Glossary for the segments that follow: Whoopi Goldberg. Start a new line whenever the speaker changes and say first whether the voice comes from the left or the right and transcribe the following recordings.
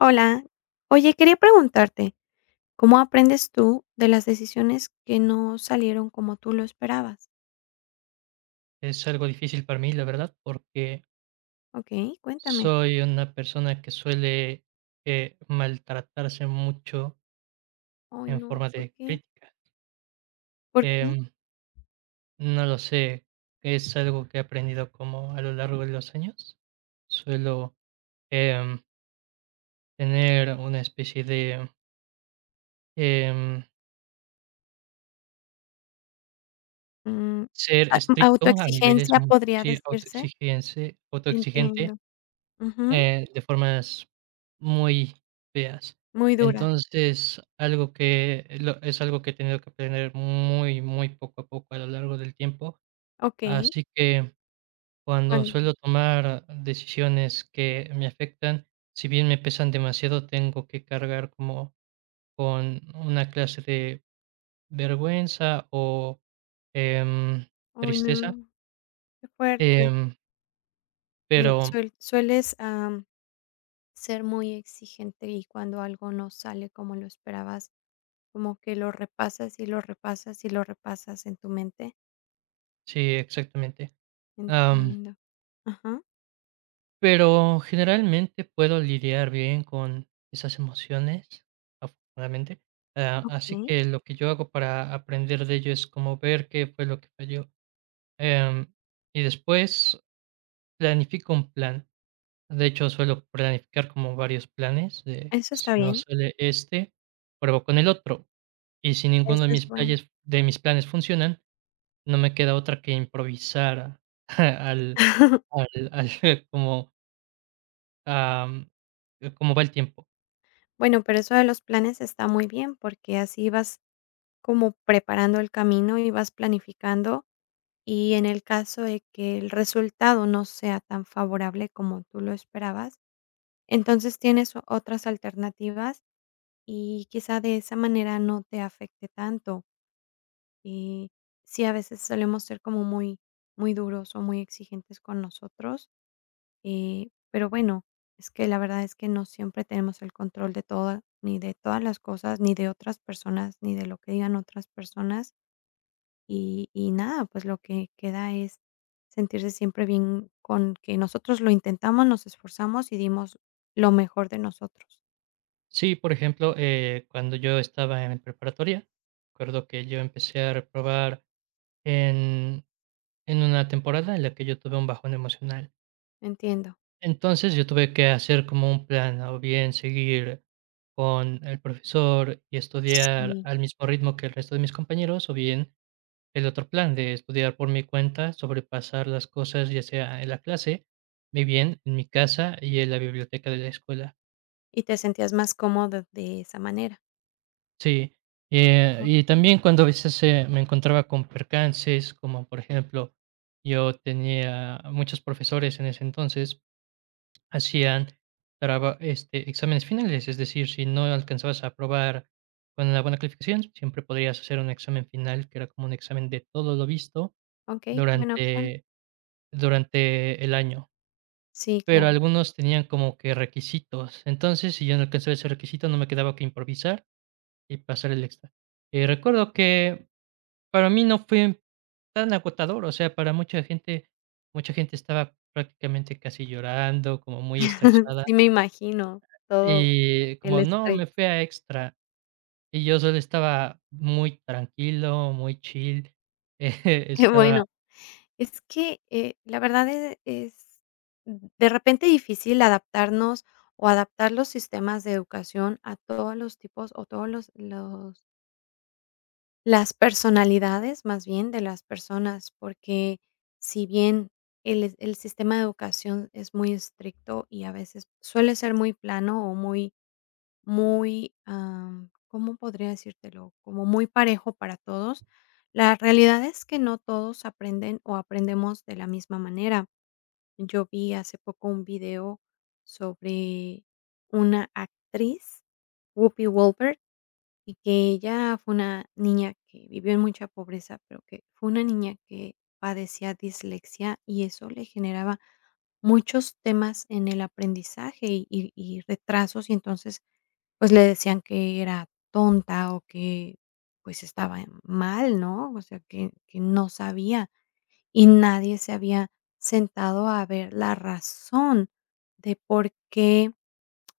left: Hola, oye, quería preguntarte, ¿cómo aprendes tú de las decisiones que no salieron como tú lo esperabas?
right: Es algo difícil para mí, la verdad, porque
left: ¿Ok? Cuéntame.
right: soy una persona que suele maltratarse mucho
left: Ay,
right: en
left: no,
right: forma
left: ¿por
right: de
left: qué?
right: crítica.
left: ¿Por qué?
right: Em, no lo sé, es algo que he aprendido como a lo largo de los años. Suelo, em, Tener una especie de, em,
left: Mm,
right: ser
left: a
right: estricto a niveles
left: autoexigencia
right: mu
left: podría
right: sí,
left: decirse.
right: autoexigense autoexigente.
left: Entiendo. Ujú,
right: De formas muy feas.
left: muy duras.
right: Entonces, algo que lo es algo que he tenido que aprender muy, muy poco a poco a lo largo del tiempo.
left: ¿Ok?
right: Así que cuando
left: ¿Cuándo?
right: suelo tomar decisiones que me afectan, si bien me pesan demasiado, tengo que cargar como con una clase de vergüenza o, em,
left: Ay,
right: tristeza,
left: no, qué fuerte.
right: em,
left: Eh,
right: pero
left: suel sueles, am, ser muy exigente, y cuando algo no sale como lo esperabas, como que lo repasas, y lo repasas, y lo repasas en tu mente.
right: sí, exactamente.
left: Entiendo. Ajá,
right: Pero generalmente puedo lidiar bien con esas emociones, afortunadamente. Así
left: okey.
right: que lo que yo hago para aprender de ello es como ver qué fue lo que falló. Em, y después planifico un plan. De hecho, suelo planificar como varios planes de
left: Eso está
right: si no
left: bien,
right: sale este, pruebo con el otro. Y si ninguno
left: eso
right: de
left: es bueno.
right: de mis planes funcionan, no me queda otra que al, al, al como Am, ¿cómo va el tiempo?
left: Bueno, pero eso de los planes está muy bien, porque así vas como preparando el camino y vas planificando, y en el caso de que el resultado no sea tan favorable como tú lo esperabas, entonces tienes otras alternativas y quizá de esa manera no te afecte tanto. Y sí, a veces solemos ser como muy muy duros o muy exigentes con nosotros. Pero bueno, es que la verdad es que no siempre tenemos el control de todo, ni de todas las cosas, ni de otras personas, ni de lo que digan otras personas. Y nada, pues lo que queda es sentirse siempre bien con que nosotros lo intentamos, nos esforzamos y dimos lo mejor de nosotros.
right: Sí, por ejemplo, cuando yo estaba en preparatoria, recuerdo que yo empecé a reprobar en en una temporada en la que yo tuve un bajón emocional.
left: Entiendo.
right: Entonces, yo tuve que hacer como un plan, o bien seguir con el profesor y estudiar
left: Sí.
right: al mismo ritmo que el resto de mis compañeros, o bien el otro plan de estudiar por mi cuenta, sobrepasar las cosas, ya sea en la clase, muy bien en mi casa y en la biblioteca de la escuela.
left: Y te sentías más cómodo de esa manera.
right: Sí, y
left: Ok,
right: también cuando a veces, me encontraba con percances, como por ejemplo, yo tenía muchos profesores en ese entonces, hacían traba este, exámenes finales, es decir, si no alcanzabas a aprobar con una buena calificación, siempre podrías hacer un examen final, que era como un examen de todo lo visto
left: ok, qué buena opción.
right: durante durante el año,
left: Sí,
right: pero
left: claro.
right: algunos tenían como que requisitos. Entonces, si yo no alcanzaba ese requisito, no me quedaba que improvisar y pasar el extra. Recuerdo que para mí no fue tan agotador, o sea, para mucha gente estaba prácticamente casi llorando, como muy estresada,
left: Sí, me imagino todo
right: y
left: el
right: como: "No,
left: estrés.
right: me fui a extra", y yo solo estaba muy tranquilo, muy chill,
left: Qué
right: estaba
left: bueno. Es que, la verdad es de repente difícil adaptarnos o adaptar los sistemas de educación a todos los tipos o todos los las personalidades, más bien, de las personas, porque si bien el el sistema de educación es muy estricto y a veces suele ser muy plano o muy muy, am, ¿cómo podría decírtelo? Como muy parejo para todos. La realidad es que no todos aprenden o aprendemos de la misma manera. Yo vi hace poco un video sobre una actriz, Whoopi Goldberg, y que ella fue una niña que vivió en mucha pobreza, pero que fue una niña que padecía dislexia y eso le generaba muchos temas en el aprendizaje y retrasos y entonces pues le decían que era tonta o que pues estaba mal, ¿no? O sea, que no sabía y nadie se había sentado a ver la razón de por qué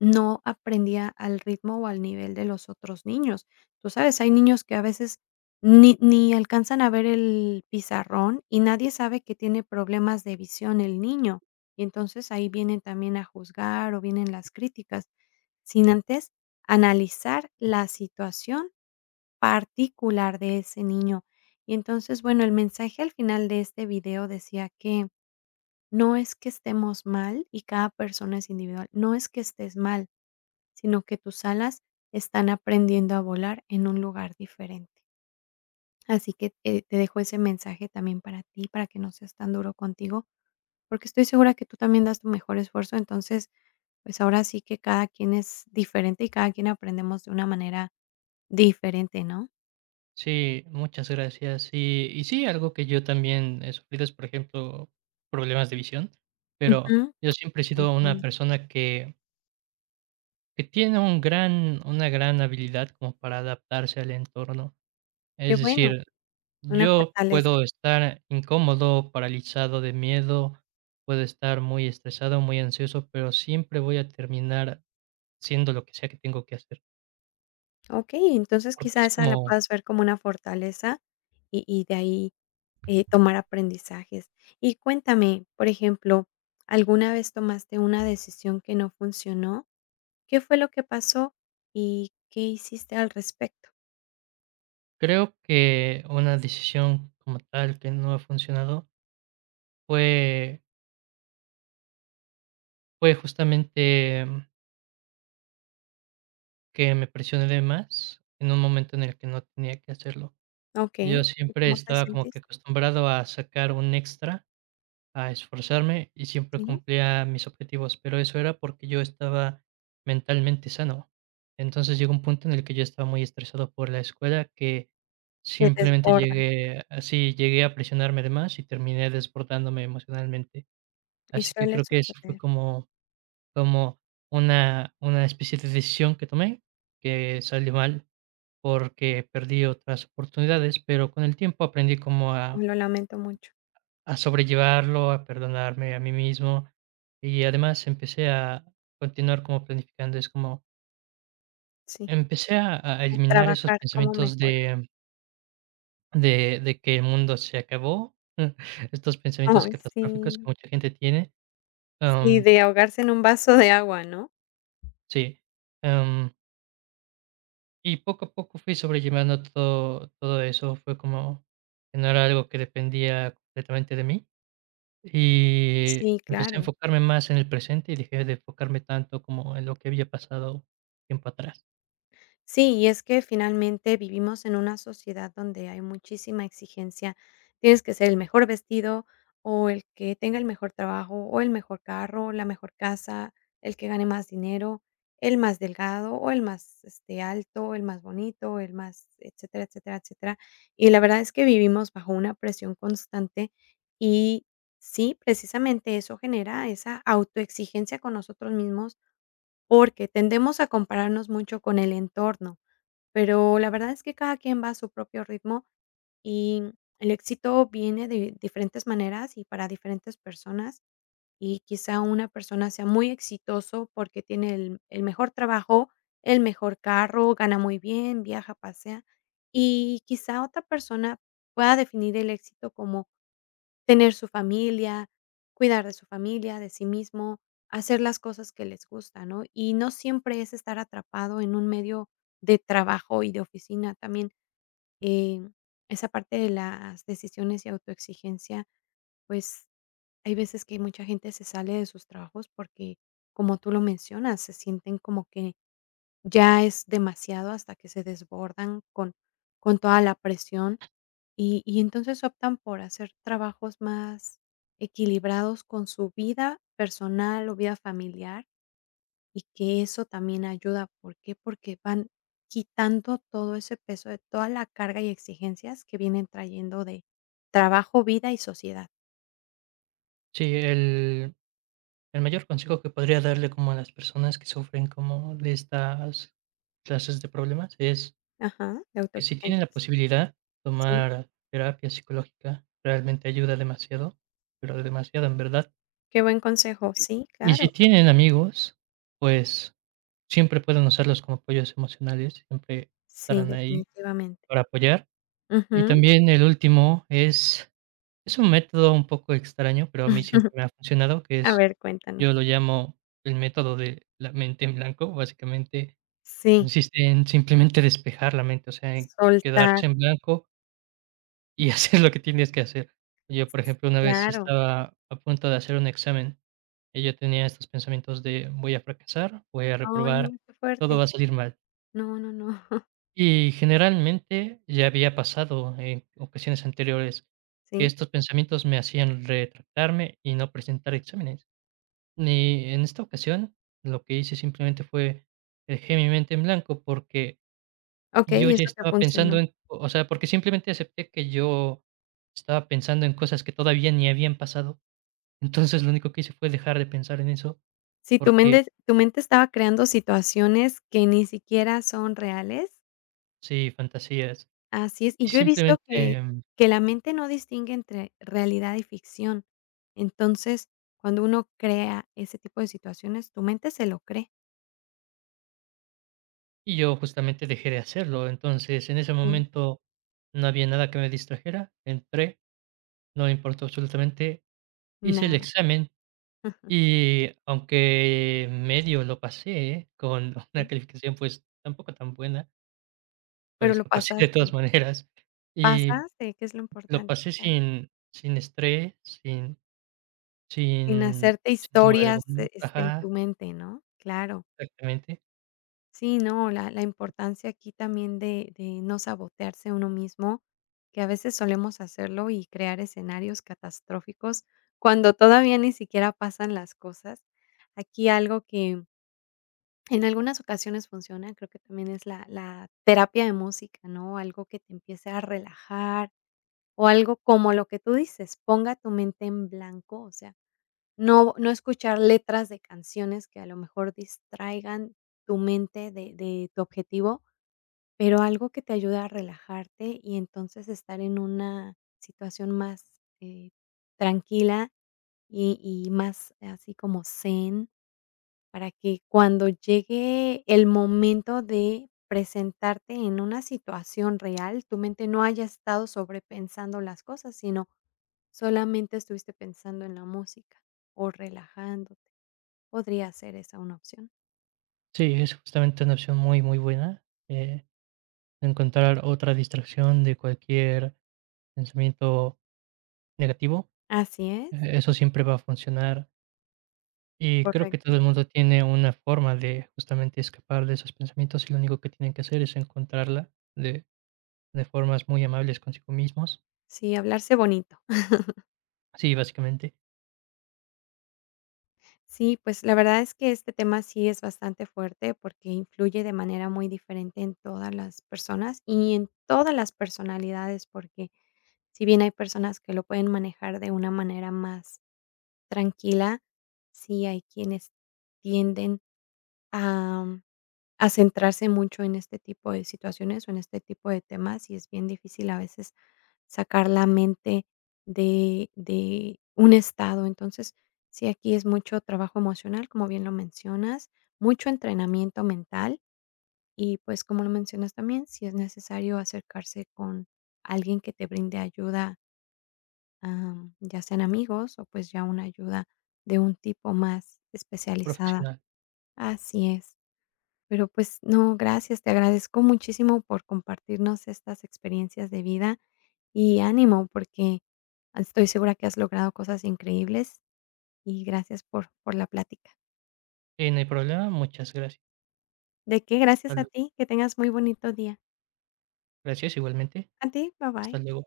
left: no aprendía al ritmo o al nivel de los otros niños. Tú sabes, hay niños que a veces ni alcanzan a ver el pizarrón y nadie sabe que tiene problemas de visión el niño, y entonces ahí vienen también a juzgar o vienen las críticas, sin antes analizar la situación particular de ese niño. Y entonces, bueno, el mensaje al final de este video decía que no es que estemos mal y cada persona es individual, no es que estés mal, sino que tus alas están aprendiendo a volar en un lugar diferente. Así que te dejo ese mensaje también para ti, para que no seas tan duro contigo, porque estoy segura que tú también das tu mejor esfuerzo. Entonces, pues ahora sí que cada quien es diferente y cada quien aprendemos de una manera diferente, ¿no?
right: sí, muchas gracias. Y sí, algo que yo también he sufrido es, por ejemplo, problemas de visión, pero
left: Ujú,
right: yo siempre he sido una
left: entiendo.
right: persona que tiene un gran una gran habilidad como para adaptarse al entorno.
left: Qué
right: Es
left: bueno.
right: decir,
left: Una
right: yo
left: fortaleza.
right: puedo estar incómodo, paralizado de miedo, puedo estar muy estresado, muy ansioso, pero siempre voy a terminar siendo lo que sea que tengo que hacer,
left: Okey, entonces
right: porque
left: quizá
right: es
left: esa la
right: como
left: puedas ver como una fortaleza y de ahí, tomar aprendizajes. Y cuéntame, por ejemplo, ¿alguna vez tomaste una decisión que no funcionó? ¿Qué fue lo que pasó y qué hiciste al respecto?
right: creo que una decisión como tal que no ha funcionado fue fue justamente que me presioné de más en un momento en el que no tenía que hacerlo. Yo
left: Okey, ¿y
right: siempre
left: cómo te
right: estaba como que
left: sentiste?
right: acostumbrado a sacar un extra, a esforzarme y siempre
left: Sí,
right: cumplía mis objetivos, pero eso era porque yo estaba mentalmente sano. Entonces llegó un punto en el que yo estaba muy estresado por la escuela que
left: que
right: simplemente
left: desbordan
right: llegué así, llegué a presionarme de más y terminé desbordándome emocionalmente.
left: y
right: Así que
left: suele
right: creo que eso fue
left: suceder.
right: como una especie de decisión que tomé, que salió mal, porque perdí otras oportunidades, pero con el tiempo aprendí como a
left: Lo lamento mucho.
right: a sobrellevarlo, a perdonarme a mí mismo, y además empecé a continuar como planificando. Es como
left: Sí,
right: empecé a
left: a
right: eliminar esos
left: trabajar como
right: pensamientos
left: mejorar.
right: de que el mundo se acabó, estos pensamientos
left: Ay,
right: catastróficos que
left: sí,
right: mucha gente tiene,
left: sí,
right: am,
left: de ahogarse en un vaso de agua, ¿no?
right: sí, um, y poco a poco fui sobrellevando todo eso, fue como que no era algo que dependía completamente de mí, y
left: Sí,
right: empecé a
left: claro.
right: enfocarme más en el presente y dejé de enfocarme tanto como en lo que había pasado tiempo atrás.
left: Sí, y es que finalmente vivimos en una sociedad donde hay muchísima exigencia. Tienes que ser el mejor vestido o el que tenga el mejor trabajo o el mejor carro, la mejor casa, el que gane más dinero, el más delgado o el más este, alto, el más bonito, el más, etcétera, etcétera, etcétera. Y la verdad es que vivimos bajo una presión constante y sí, precisamente eso genera esa autoexigencia con nosotros mismos. Porque tendemos a compararnos mucho con el entorno, pero la verdad es que cada quien va a su propio ritmo y el éxito viene de diferentes maneras y para diferentes personas, y quizá una persona sea muy exitoso porque tiene el mejor trabajo, el mejor carro, gana muy bien, viaja, pasea, y quizá otra persona pueda definir el éxito como tener su familia, cuidar de su familia, de sí mismo, hacer las cosas que les gusta, ¿no? Y no siempre es estar atrapado en un medio de trabajo y de oficina también, eh, esa parte de las decisiones y autoexigencia, pues, hay veces que mucha gente se sale de sus trabajos porque, como tú lo mencionas, se sienten como que ya es demasiado hasta que se desbordan con toda la presión. Y entonces optan por hacer trabajos más equilibrados con su vida personal o vida familiar, y que eso también ayuda, ¿por qué? Porque van quitando todo ese peso de toda la carga y exigencias que vienen trayendo de trabajo, vida y sociedad.
right: Sí, el mayor consejo que podría darle como a las personas que sufren como de estas clases de problemas es
left: Ajá, de
right: que si tienen la
left: autoexigencias.
right: posibilidad,
left: Sí,
right: tomar terapia psicológica realmente ayuda demasiado, pero demasiado en verdad.
left: qué buen consejo.
right: Y
left: Sí,
right: y si
left: claro.
right: tienen amigos, pues siempre pueden usarlos como apoyos emocionales, siempre
left: Sí,
right: estarán ahí
left: definitivamente.
right: para apoyar. Y
left: Ujú.
right: también el último es un método un poco extraño, pero a mí siempre me ha funcionado, que
left: A
right: es
left: ver, cuéntanos.
right: yo lo llamo el método de la mente en blanco, básicamente
left: Sí,
right: consiste en simplemente despejar la mente, o sea, en
left: soltar.
right: quedarse en blanco y hacer lo que tienes que hacer. Yo, por ejemplo, una vez
left: Claro.
right: estaba a punto de hacer un examen y yo tenía estos pensamientos de: "Voy a fracasar, voy a
left: Ay,
right: reprobar,
left: no, qué
right: todo va
left: fuerte.
right: a salir mal".
left: No, no, no.
right: Y generalmente ya había pasado en ocasiones anteriores que
left: Sí,
right: estos pensamientos me hacían retractarme y no presentar exámenes. Y en esta ocasión, lo que hice simplemente fue dejé mi mente en blanco porque
left: okey,
right: yo
left: ¿y
right: ya
left: eso te
right: estaba pensando
left: funcionó?
right: en o sea, porque simplemente acepté que yo estaba pensando en cosas que todavía ni habían pasado. Entonces, lo único que hice fue dejar de pensar en eso,
left: Si tu
right: porque
left: mente, tu mente estaba creando situaciones que ni siquiera son reales,
right: sí, fantasías.
left: así es. Y
right: Y
left: yo he visto
right: simplemente,
left: que la mente no distingue entre realidad y ficción. Entonces, cuando uno crea ese tipo de situaciones, tu mente se lo cree.
right: y yo justamente dejé de hacerlo. Entonces, en ese
left: Sí,
right: momento no había nada que me distrajera. Entré, no importó absolutamente. Hice el
left: nada.
right: examen y aunque medio lo pasé ¿eh? Con una
left: Sí,
right: calificación, pues, tampoco tan buena,
left: pero
right: pues,
left: lo
right: lo pasé de todas
left: pasaste.
right: maneras. Y
left: Pasaste, que es lo
right: lo
left: importante,
right: pasé
left: claro.
right: sin estrés,
left: Sin
right: sin
left: hacerte
right: sin temor
left: historias,
right: alguno.
left: este, en tu
right: Ajá,
left: mente, ¿no? Claro.
right: exactamente.
left: Sí, no, la importancia aquí también de no sabotearse uno mismo, que a veces solemos hacerlo y crear escenarios catastróficos cuando todavía ni siquiera pasan las cosas. Aquí algo que en algunas ocasiones funciona, creo que también es la terapia de música, ¿no? Algo que te empiece a relajar o algo como lo que tú dices, ponga tu mente en blanco, o sea, no escuchar letras de canciones que a lo mejor distraigan tu mente de tu objetivo. Pero algo que te ayude a relajarte y entonces estar en una situación más, eh, tranquila y más así como zen, para que cuando llegue el momento de presentarte en una situación real, tu mente no haya estado sobrepensando las cosas, sino solamente estuviste pensando en la música o relajándote. Podría ser esa una opción.
right: Sí, es justamente una opción muy, muy buena, encontrar otra distracción de cualquier pensamiento negativo,
left: Así es,
right: eso siempre va a funcionar, y creo que todo
left: correcto.
right: el mundo tiene una forma de justamente escapar de esos pensamientos, y lo único que tienen que hacer es encontrarla de formas muy amables consigo mismos.
left: Sí, hablarse bonito.
right: Sí, básicamente,
left: Sí, pues la verdad es que este tema sí es bastante fuerte porque influye de manera muy diferente en todas las personas y en todas las personalidades, porque si bien hay personas que lo pueden manejar de una manera más tranquila, sí hay quienes tienden a, a centrarse mucho en este tipo de situaciones o en este tipo de temas y es bien difícil a veces sacar la mente de un estado. Entonces, sí, aquí es mucho trabajo emocional, como bien lo mencionas, mucho entrenamiento mental y, pues, como lo mencionas también, si es necesario acercarse con alguien que te brinde ayuda, am, ya sean amigos o, pues, ya una ayuda de un tipo más especializada.
right: profesional.
left: Así es. Pero, pues, no, gracias, te agradezco muchísimo por compartirnos estas experiencias de vida. Y ánimo, porque estoy segura que has logrado cosas increíbles y gracias por la plática.
right: No hay problema, muchas gracias.
left: ¿De qué?
right: Hasta
left: Gracias a
right: luego.
left: ti, que tengas muy bonito día.
right: Gracias, igualmente.
left: A ti, bye bye.
right: Hasta luego.